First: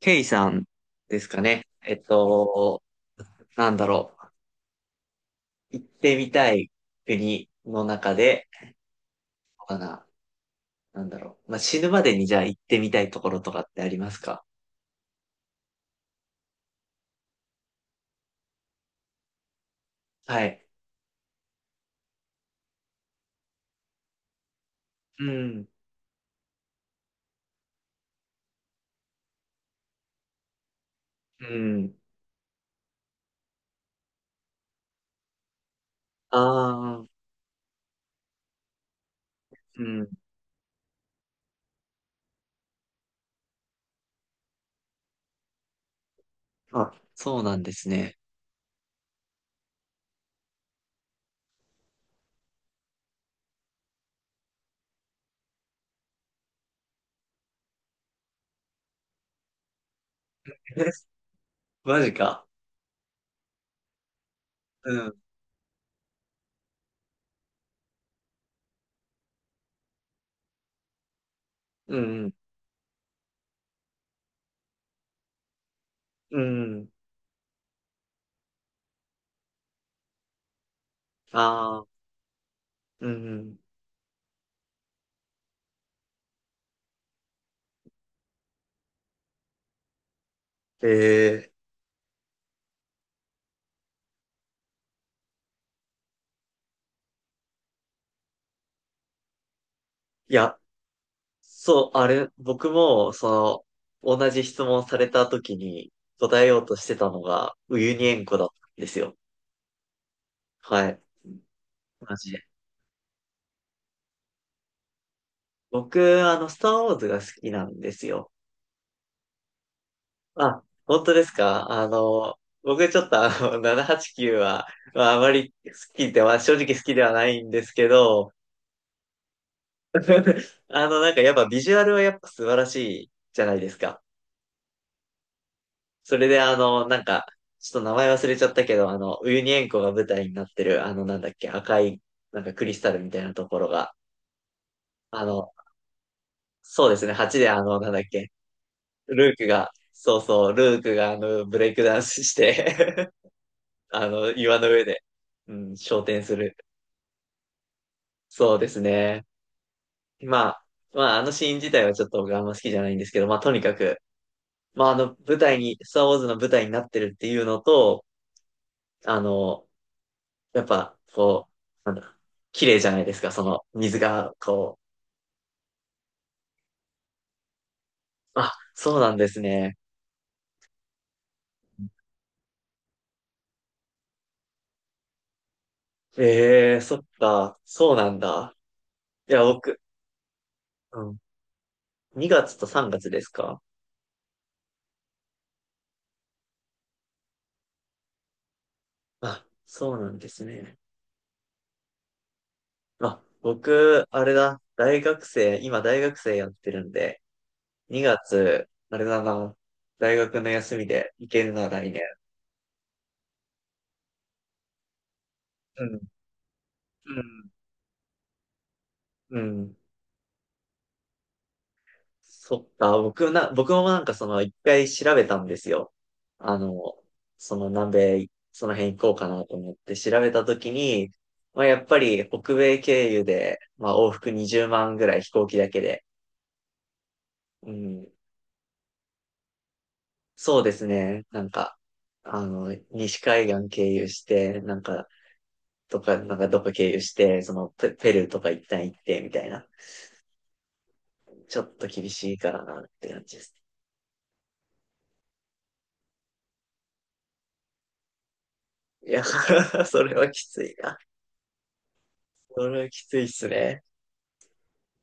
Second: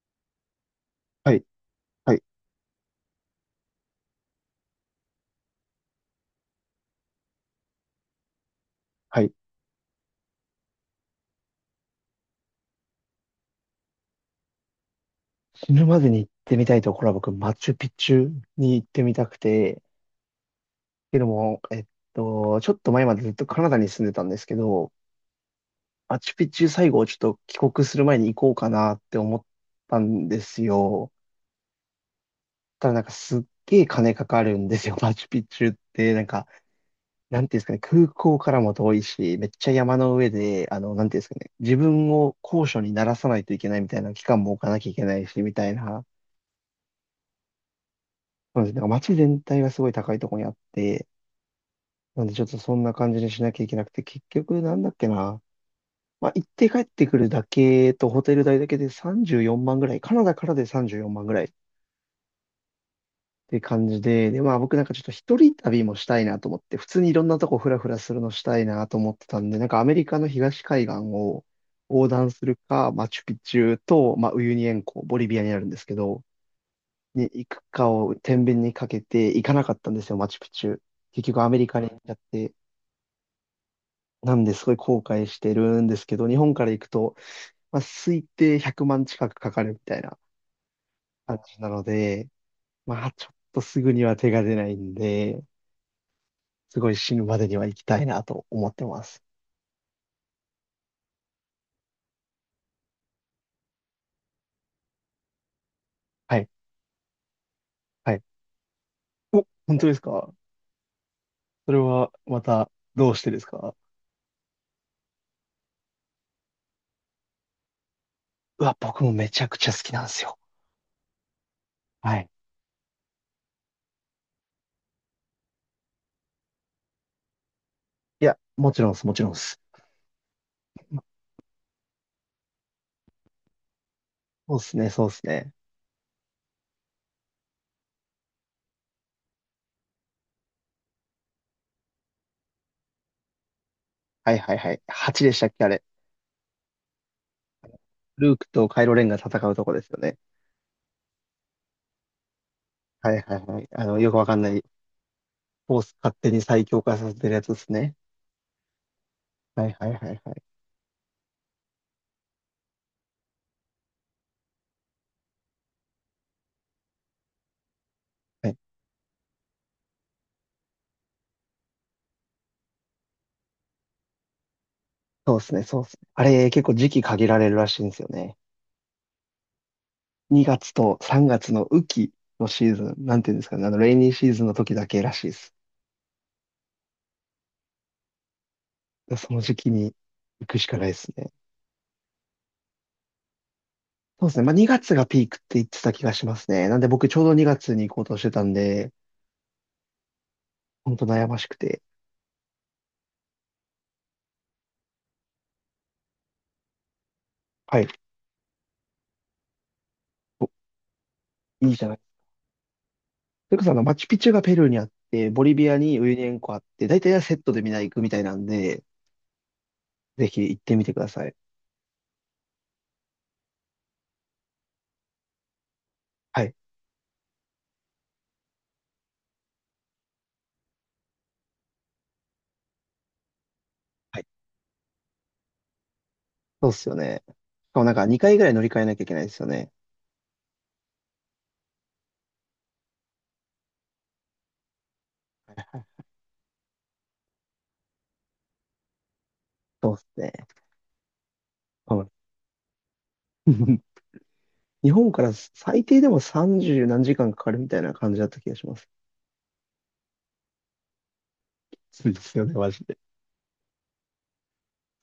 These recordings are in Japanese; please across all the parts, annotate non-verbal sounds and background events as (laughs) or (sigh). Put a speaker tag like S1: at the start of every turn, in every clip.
S1: ケイさんです
S2: は
S1: か
S2: い、
S1: ね。
S2: はい、
S1: なんだろう。行ってみたい国の中で、
S2: はい。
S1: かな。なんだろう。まあ、死ぬまでにじゃあ行ってみたいところとかってありますか？
S2: 死ぬまでに行ってみたいところは僕、マチュピチュに行ってみたくて、っ
S1: はい。
S2: ていうのも、ちょっと前までずっとカナダに住んでたんですけど、
S1: うん。
S2: マチュピチュ最後ちょっと帰国する前に行こうかなって思ったんですよ。
S1: うん。
S2: ただなんかすっげえ金かかるんですよ、(laughs) マチュピチュって。なん
S1: あ
S2: か、
S1: あ、
S2: なんていうんですかね、空港からも遠いし、めっちゃ
S1: う
S2: 山
S1: ん。
S2: の上で、なんていうんですかね、自分を高所に慣らさないといけないみたいな期間も置かなきゃいけないし、みたいな。
S1: あ、そうなんですね。
S2: そうですね。なんか街全体がすごい高いところにあって、なんでちょっとそんな感じにしなきゃいけなくて、結局なんだっけな。まあ、行って帰ってくるだけとホテル代だけで34万ぐらい。カナダからで
S1: (laughs) え、
S2: 34万ぐらいっ
S1: マジか。
S2: て感じで、で、まあ僕なん
S1: う
S2: かちょっと
S1: ん。
S2: 一人旅もしたいなと思って、普通にいろんなとこフラフラするのしたいなと思ってたんで、なんかアメリカの東海岸を
S1: う
S2: 横断
S1: ん。
S2: するか、マチュピチュと、まあウユニ塩湖、ボリビアにあるんですけど、
S1: うん。
S2: に行くかを天秤にかけて行かなかったんですよ、マチュピチュ。結局アメリカ
S1: ああ、
S2: に行っちゃって、
S1: うん。
S2: なんですごい後悔してるんですけど、日本から行くと、まあ、推定100万近くかかるみたいな感
S1: ええ、
S2: じなので、まあちょっとすぐには手が出ないんで、すごい死ぬまでには行きたいなと思ってます。
S1: いや、そう、あれ、僕も、その、同じ質問された時に
S2: は
S1: 答え
S2: い、
S1: ようとしてたのが、ウユニ
S2: はい。
S1: 塩湖だったんですよ。
S2: 本当ですか？
S1: はい。
S2: それは
S1: マジ
S2: ま
S1: で。
S2: たどうしてですか？
S1: 僕、スターウォーズが好きなんですよ。
S2: うわ、僕もめちゃくちゃ好きなんですよ。
S1: あ、本当ですか？
S2: はい。
S1: 僕ちょっと789はちきゅうは、まあ、あまり好きでは、正直好きではないんですけ
S2: い
S1: ど、
S2: や、もちろんです、もちろんです。
S1: (laughs) なんかやっぱビジュアルはやっぱ素晴らしいじゃないですか。
S2: そうですね、そうですね。
S1: それでなんか、ちょっと名前忘れちゃったけど、ウユニ塩湖が舞台になってる、なんだっけ、赤い、なんかクリスタルみたいなところが、
S2: はいはいはい。
S1: あ
S2: 8でした
S1: の、
S2: っけ、あれ。
S1: そうですね、8でなんだっけ、
S2: ルークとカイロレンが
S1: ルー
S2: 戦
S1: ク
S2: うと
S1: が、
S2: こですよ
S1: そ
S2: ね。
S1: うそう、ルークがブレイクダンスして
S2: はいはいはい。
S1: (laughs)
S2: よくわかんな
S1: 岩
S2: い。
S1: の上で、う
S2: フ
S1: ん、
S2: ォース
S1: 昇
S2: 勝
S1: 天
S2: 手
S1: す
S2: に
S1: る。
S2: 最強化させてるやつですね。
S1: そうですね。
S2: はいはいはいはい。
S1: まあ、まあ、あのシーン自体はちょっと僕あんま好きじゃないんですけど、まあ、とにかく、まあ、舞台に、スターウォーズの舞台になってるっていうのと、
S2: はい、
S1: あの、やっぱ、こう、なんだ、綺麗じゃないですか、その水が、こ
S2: そうですね、そうですね。あれ、結構時期限られるらしいんですよね。
S1: う。あ、そうなんですね。
S2: 2月と3月の雨季のシーズン、なんていうんですかね、レイニーシーズンの時だけらしいです。
S1: ええ、そっか、そうなんだ。
S2: そ
S1: い
S2: の
S1: や、
S2: 時期
S1: 僕、
S2: に行くしかないで
S1: う
S2: す
S1: ん、
S2: ね。
S1: 2月と3月ですか？
S2: そうですね。まあ、2月がピークって言ってた気がしますね。なんで僕ちょうど2月に行こうとしてたんで、
S1: あ、そうなんですね。
S2: ほんと悩ましくて。
S1: あ、僕、あれだ、大学生、今大学生やってるんで、
S2: はい。
S1: 2月、あれだな、大学
S2: お、
S1: の休みで行けるな、
S2: いいじゃ
S1: 来
S2: な
S1: 年。
S2: い。それこそマチュピチュがペルーにあって、ボリビア
S1: う
S2: に
S1: ん、
S2: ウユニ塩湖あって、大体
S1: う
S2: はセッ
S1: ん、
S2: トでみんな行くみたいなんで、
S1: うん。
S2: ぜひ行ってみてください。
S1: そっか、僕もなんかその一回調べたんですよ。
S2: はい。
S1: あの、その南米、その辺行こうかなと思って調べたときに、まあやっぱり北米経由で、まあ往
S2: はい。
S1: 復20万ぐらい飛行機だけで、
S2: そうっすよね。し
S1: う
S2: かもなんか
S1: ん、
S2: 2回ぐらい乗り換えなきゃいけないですよね。
S1: そうですね、なんか、西海岸経由して、なんか、とか、なんかどこ経由して、ペルーとか一旦行って、みたいな。
S2: そうっすね。
S1: ちょっと
S2: は
S1: 厳
S2: い。
S1: しいからなって感じです。
S2: (laughs) 日本から最低でも30何時間かかるみたいな感じだった気がします。
S1: いや、(laughs) それはきついな。
S2: そうですよね、
S1: そ
S2: マ
S1: れ
S2: ジ
S1: は
S2: で。
S1: きついっすね。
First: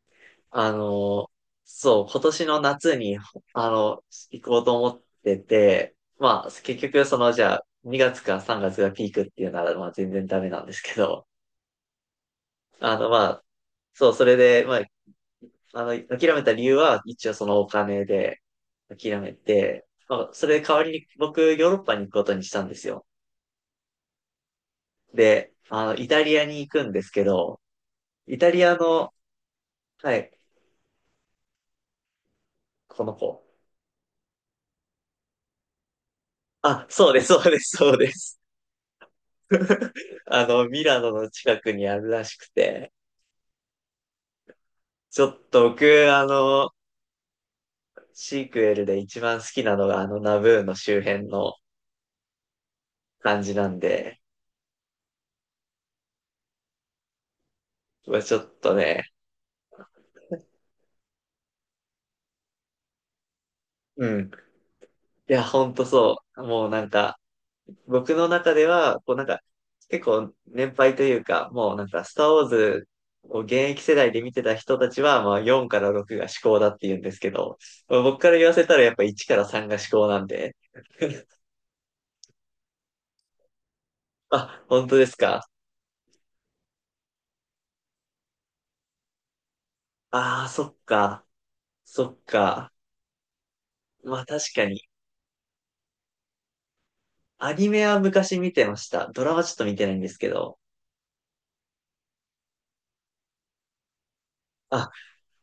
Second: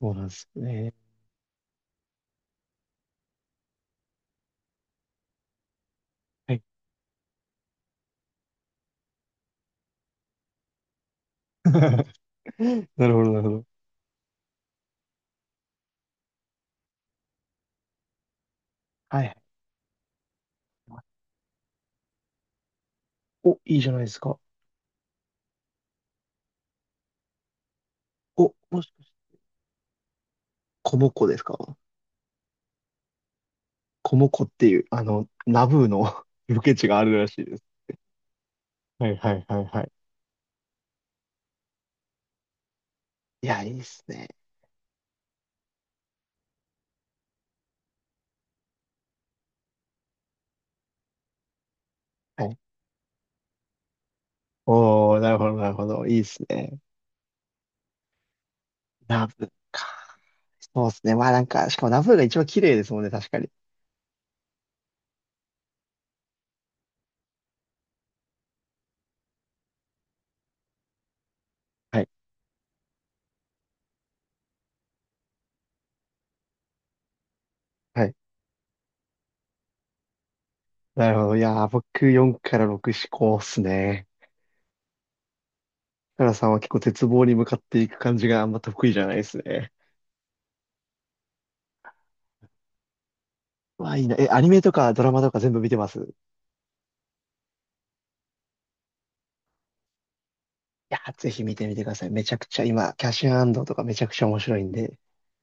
S2: そうなんですよ
S1: あ
S2: ね。
S1: の、そう、今年の夏に、あの、行こうと思ってて、まあ、
S2: はい。
S1: 結局、その、じゃあ、2月か3月がつがピークっていうなら、まあ、全然ダメなんですけど、
S2: (laughs) なる
S1: ま
S2: ほど、なる
S1: あ、
S2: ほど。
S1: そう、それで、まあ、諦めた理由は、一応そのお金で諦
S2: は
S1: め
S2: い。
S1: て、まあ、それ代わりに僕、ヨーロッパに行くことにしたんですよ。
S2: お、いいじゃないですか。
S1: で、イタリアに行くんですけど、イタ
S2: お、
S1: リア
S2: もしかし
S1: の、
S2: て、
S1: はい、
S2: コモコですか？
S1: この子。
S2: コモコっていう、ナブーの (laughs) ロケ
S1: あ、
S2: 地があ
S1: そう
S2: る
S1: です、
S2: ら
S1: そ
S2: し
S1: う
S2: いで
S1: で
S2: す。
S1: す、そうです。
S2: はいはいはいはい。
S1: ミラノの近くにあるらしくて、
S2: いや、いいっすね。
S1: ちょっと僕、あの、シークエルで一番好きなのがあのナブーの周辺の
S2: はい。
S1: 感じなんで、
S2: おー、なるほどなるほど。いいっすね。
S1: うわちょっとね、
S2: ナブーか。そうっすね。まあなんか、しかもナブーが一番綺麗ですもんね、確かに。
S1: うん。いや、ほんとそう。もうなんか、僕の中では、こうなんか、結構年配というか、もうなん
S2: は
S1: か、
S2: い。
S1: スターウォーズを現役世代で見てた人たちは、まあ4から6が至高だって言うんですけど、
S2: はい。
S1: 僕から言わせたらやっぱ1から3が至高なんで、
S2: なるほど。い
S1: (laughs)
S2: やー、僕4から6志向っすね。
S1: あ、本当ですか？
S2: カラさんは結構絶望に向かっていく感じがあんま得意じゃないですね。
S1: ああ、そっか。そっか。
S2: まあいいな。
S1: まあ
S2: え、アニ
S1: 確
S2: メ
S1: か
S2: と
S1: に。
S2: かドラマとか全部見てます？い
S1: アニメは昔見てました。ドラマちょっと見てないんですけど。
S2: やー、ぜひ見てみてください。めちゃくちゃ今、キャッシュアンドとかめちゃくちゃ面白いん
S1: あ、
S2: で。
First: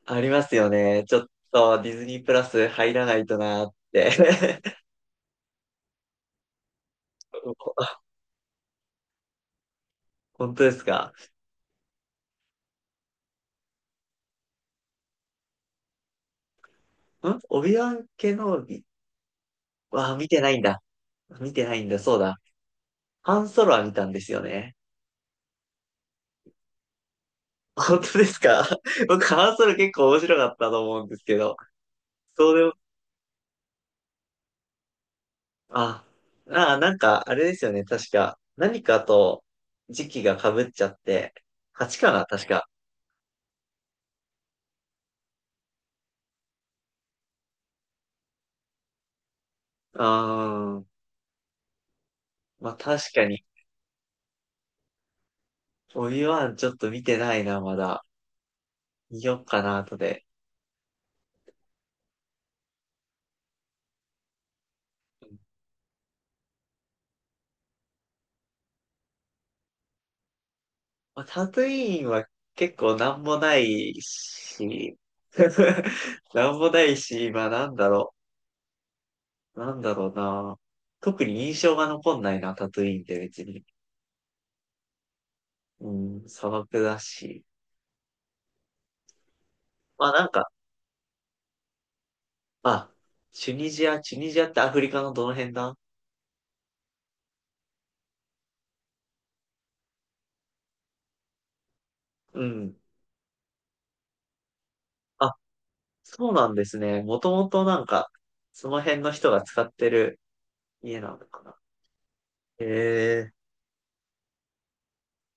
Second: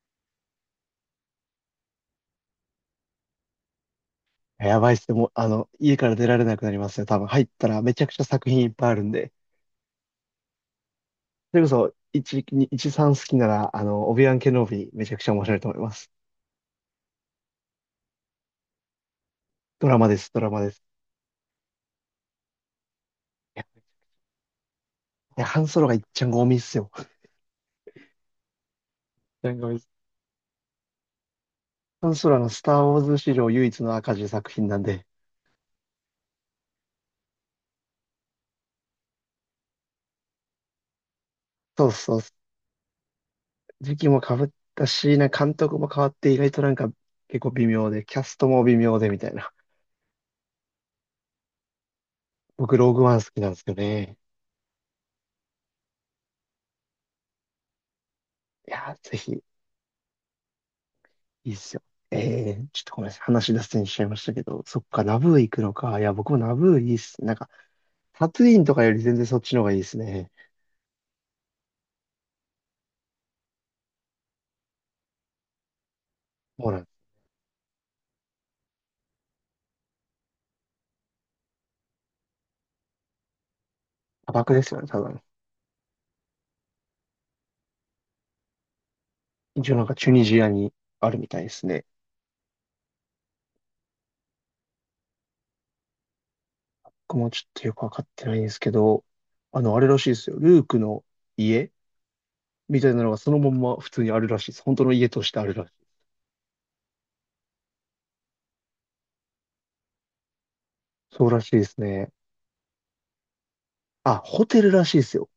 S1: ありますよね。ちょっとディズニープラス入らないとなーって。
S2: やばいっすね。もう、家から出られなくなりますね。多分入ったらめ
S1: (laughs)
S2: ちゃくちゃ作品いっぱいあるんで。
S1: 本当ですか？
S2: それこそ、1、2 1、3好きなら、オビワン・ケノビー、めちゃくちゃ面白いと思います。
S1: んオビワン系のび、
S2: ドラマ
S1: わ
S2: で
S1: 見
S2: す、
S1: て
S2: ド
S1: な
S2: ラ
S1: いん
S2: マで
S1: だ。
S2: す。
S1: 見てないんだ、そうだ。ハン
S2: い
S1: ソ
S2: や、
S1: ロは見たんですよね。
S2: いやハンソロがいっちゃんゴミっすよ。
S1: 本当ですか？ (laughs) 僕、ハ
S2: な
S1: ン
S2: ん
S1: ソ
S2: ゴ
S1: ロ
S2: ミっす
S1: 結構面白かったと思うんですけど、
S2: ハンソロは
S1: そ
S2: スタ
S1: う
S2: ー・ウォーズ史上唯一の赤字作品なんで、
S1: あ、ああ、なんか、あれですよね。確か、何かと時期が被っちゃって、
S2: そう
S1: 8か
S2: そう
S1: な、
S2: そ
S1: 確か。
S2: う、時期も被ったし、なんか監督も変わって、意外となんか、結構微妙で、キャストも微妙で、みたいな。
S1: ああまあ
S2: 僕、ローグ
S1: 確
S2: ワン
S1: か
S2: 好き
S1: に、
S2: なんですよね。
S1: オビワンちょっと見てないな、まだ。
S2: いやー、ぜ
S1: 見よ
S2: ひ、
S1: っかな、後で。
S2: いいっすよ。ちょっとごめんなさい。話脱線しちゃいましたけど、そっか、ナブー行くのか。いや、僕もナブーいいっす。なんかタトゥインとかより全然そっちの方がいいですね。
S1: まあ、タトゥイーンは結構なんもないし、(laughs) なんも
S2: もうな
S1: な
S2: んか、
S1: いし、まあなんだろう。なんだろうな。特に印象が残んないな、タトゥイーンって別に。
S2: 砂漠ですよね、多分。
S1: うん、砂漠だし。
S2: 一応なんか
S1: ま
S2: チ
S1: あ
S2: ュニ
S1: なん
S2: ジア
S1: か、
S2: にあるみたいですね。
S1: あ、チュニジアってアフリカのどの辺だ？
S2: 僕もちょっとよくわかってないんですけど、あれらしいですよ。ルークの家
S1: うん。
S2: みたいなのがそのまんま普通にあるらしいです。本当の家とし
S1: あ、
S2: てあるらしい。
S1: そうなんですね。もともとなんか、その辺の人が使ってる家なの
S2: そうら
S1: か
S2: し
S1: な。
S2: いですね。
S1: へえ。
S2: あ、ホテルらしいですよ。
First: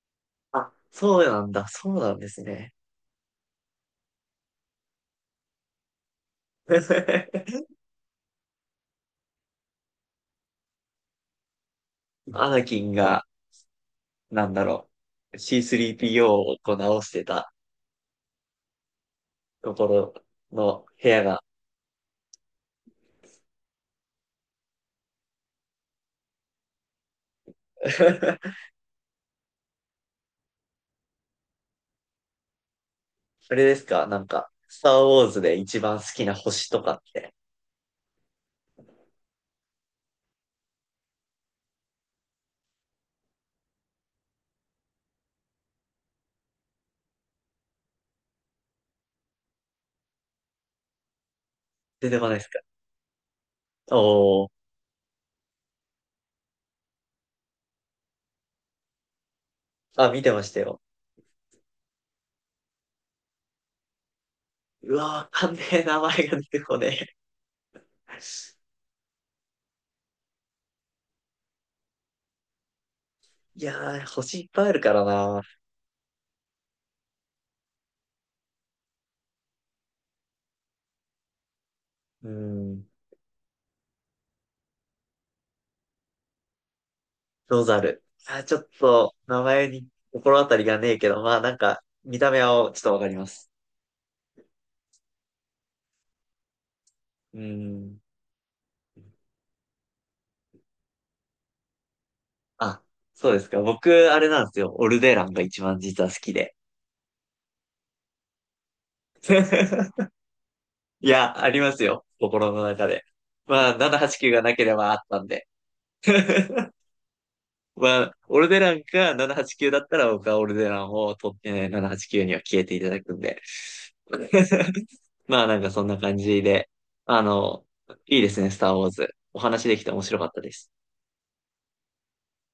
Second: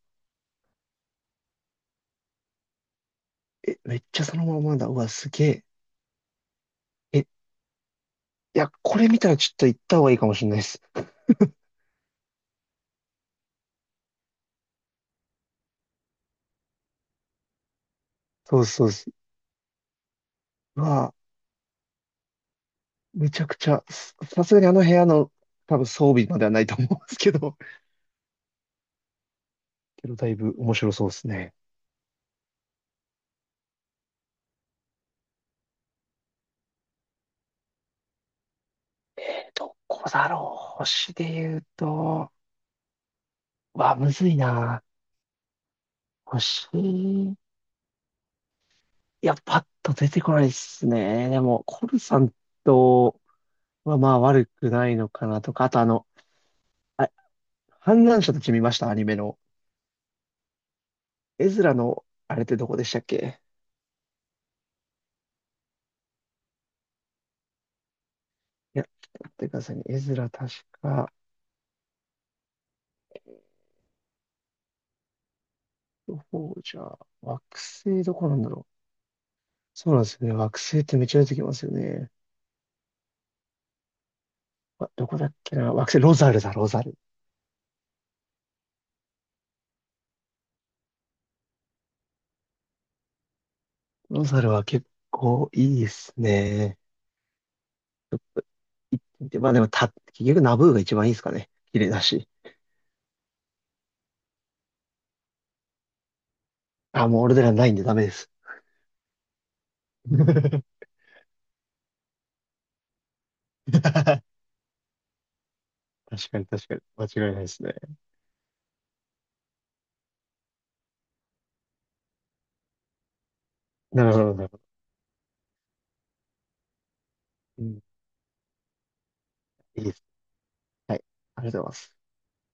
S1: あ、そうなんだ。そうなんですね。
S2: え、めっちゃそのままだ。うわ、すげえ。え、い
S1: (laughs)
S2: や、これ見たらちょっと行った方がいいかもしれないです。
S1: アナキンが、なんだろう、C3PO をこう直してた
S2: そうですそうです。
S1: ところ
S2: う
S1: の部
S2: わ、
S1: 屋が。
S2: めちゃくちゃ、ささすがにあの部屋の多分装備まではないと思うんですけど。
S1: (laughs)
S2: けど、だいぶ面白そうですね。
S1: あれですかなんか、スターウォーズで一番好きな星とかって
S2: え、どこだろう。星で言うと、わ、むずいな。星、いや、パッと出てこないですね。でも、コル
S1: 出
S2: さ
S1: てこ
S2: ん
S1: ないですか？
S2: とはまあ
S1: お
S2: 悪く
S1: ー。
S2: ないのかなとか、あとあ、反乱者たち見ました、アニメの。
S1: あ、見てましたよ。
S2: エズラの、あれってどこでしたっけ？
S1: うわ、わかんねえ、名前が出てこねえ。
S2: いや、ちょっと待ってくださいね。エズラ確か、
S1: いやー、星いっぱいあるからな。
S2: どこじゃ、惑星どこなんだろう。そうなんですよね。惑星ってめっちゃ出てきますよね。
S1: うん、
S2: あ、どこだっけな。惑星、ロザルだ、ロザル。
S1: ロザル。あー、ちょっと、名前に心当たりがねえけど、まあなんか、見た目はちょっとわかります。
S2: ロザルは結構いいですね。
S1: うん。
S2: で、まあでもた、結局ナブーが一番いいですかね。綺麗だし。
S1: あ、そうですか。僕、あれなんですよ。オルデランが一番実は好きで。
S2: あ、もう俺はないんでダメです。
S1: (laughs)
S2: (laughs) 確
S1: いや、ありますよ。心の中で。まあ、789がなければあったんで。
S2: かに確
S1: (laughs)
S2: かに。間違いないですね。
S1: まあ、オルデランか789だったら僕はオルデランを取ってね、789には消えていただくんで。
S2: なるほど、なるほど。
S1: (laughs) まあなんかそんな感じで、あ
S2: う
S1: の、
S2: ん、い
S1: いいですね、スターウォーズ。お話で
S2: い
S1: きて
S2: で
S1: 面
S2: す。
S1: 白かったです。
S2: はい。ありがとうございます。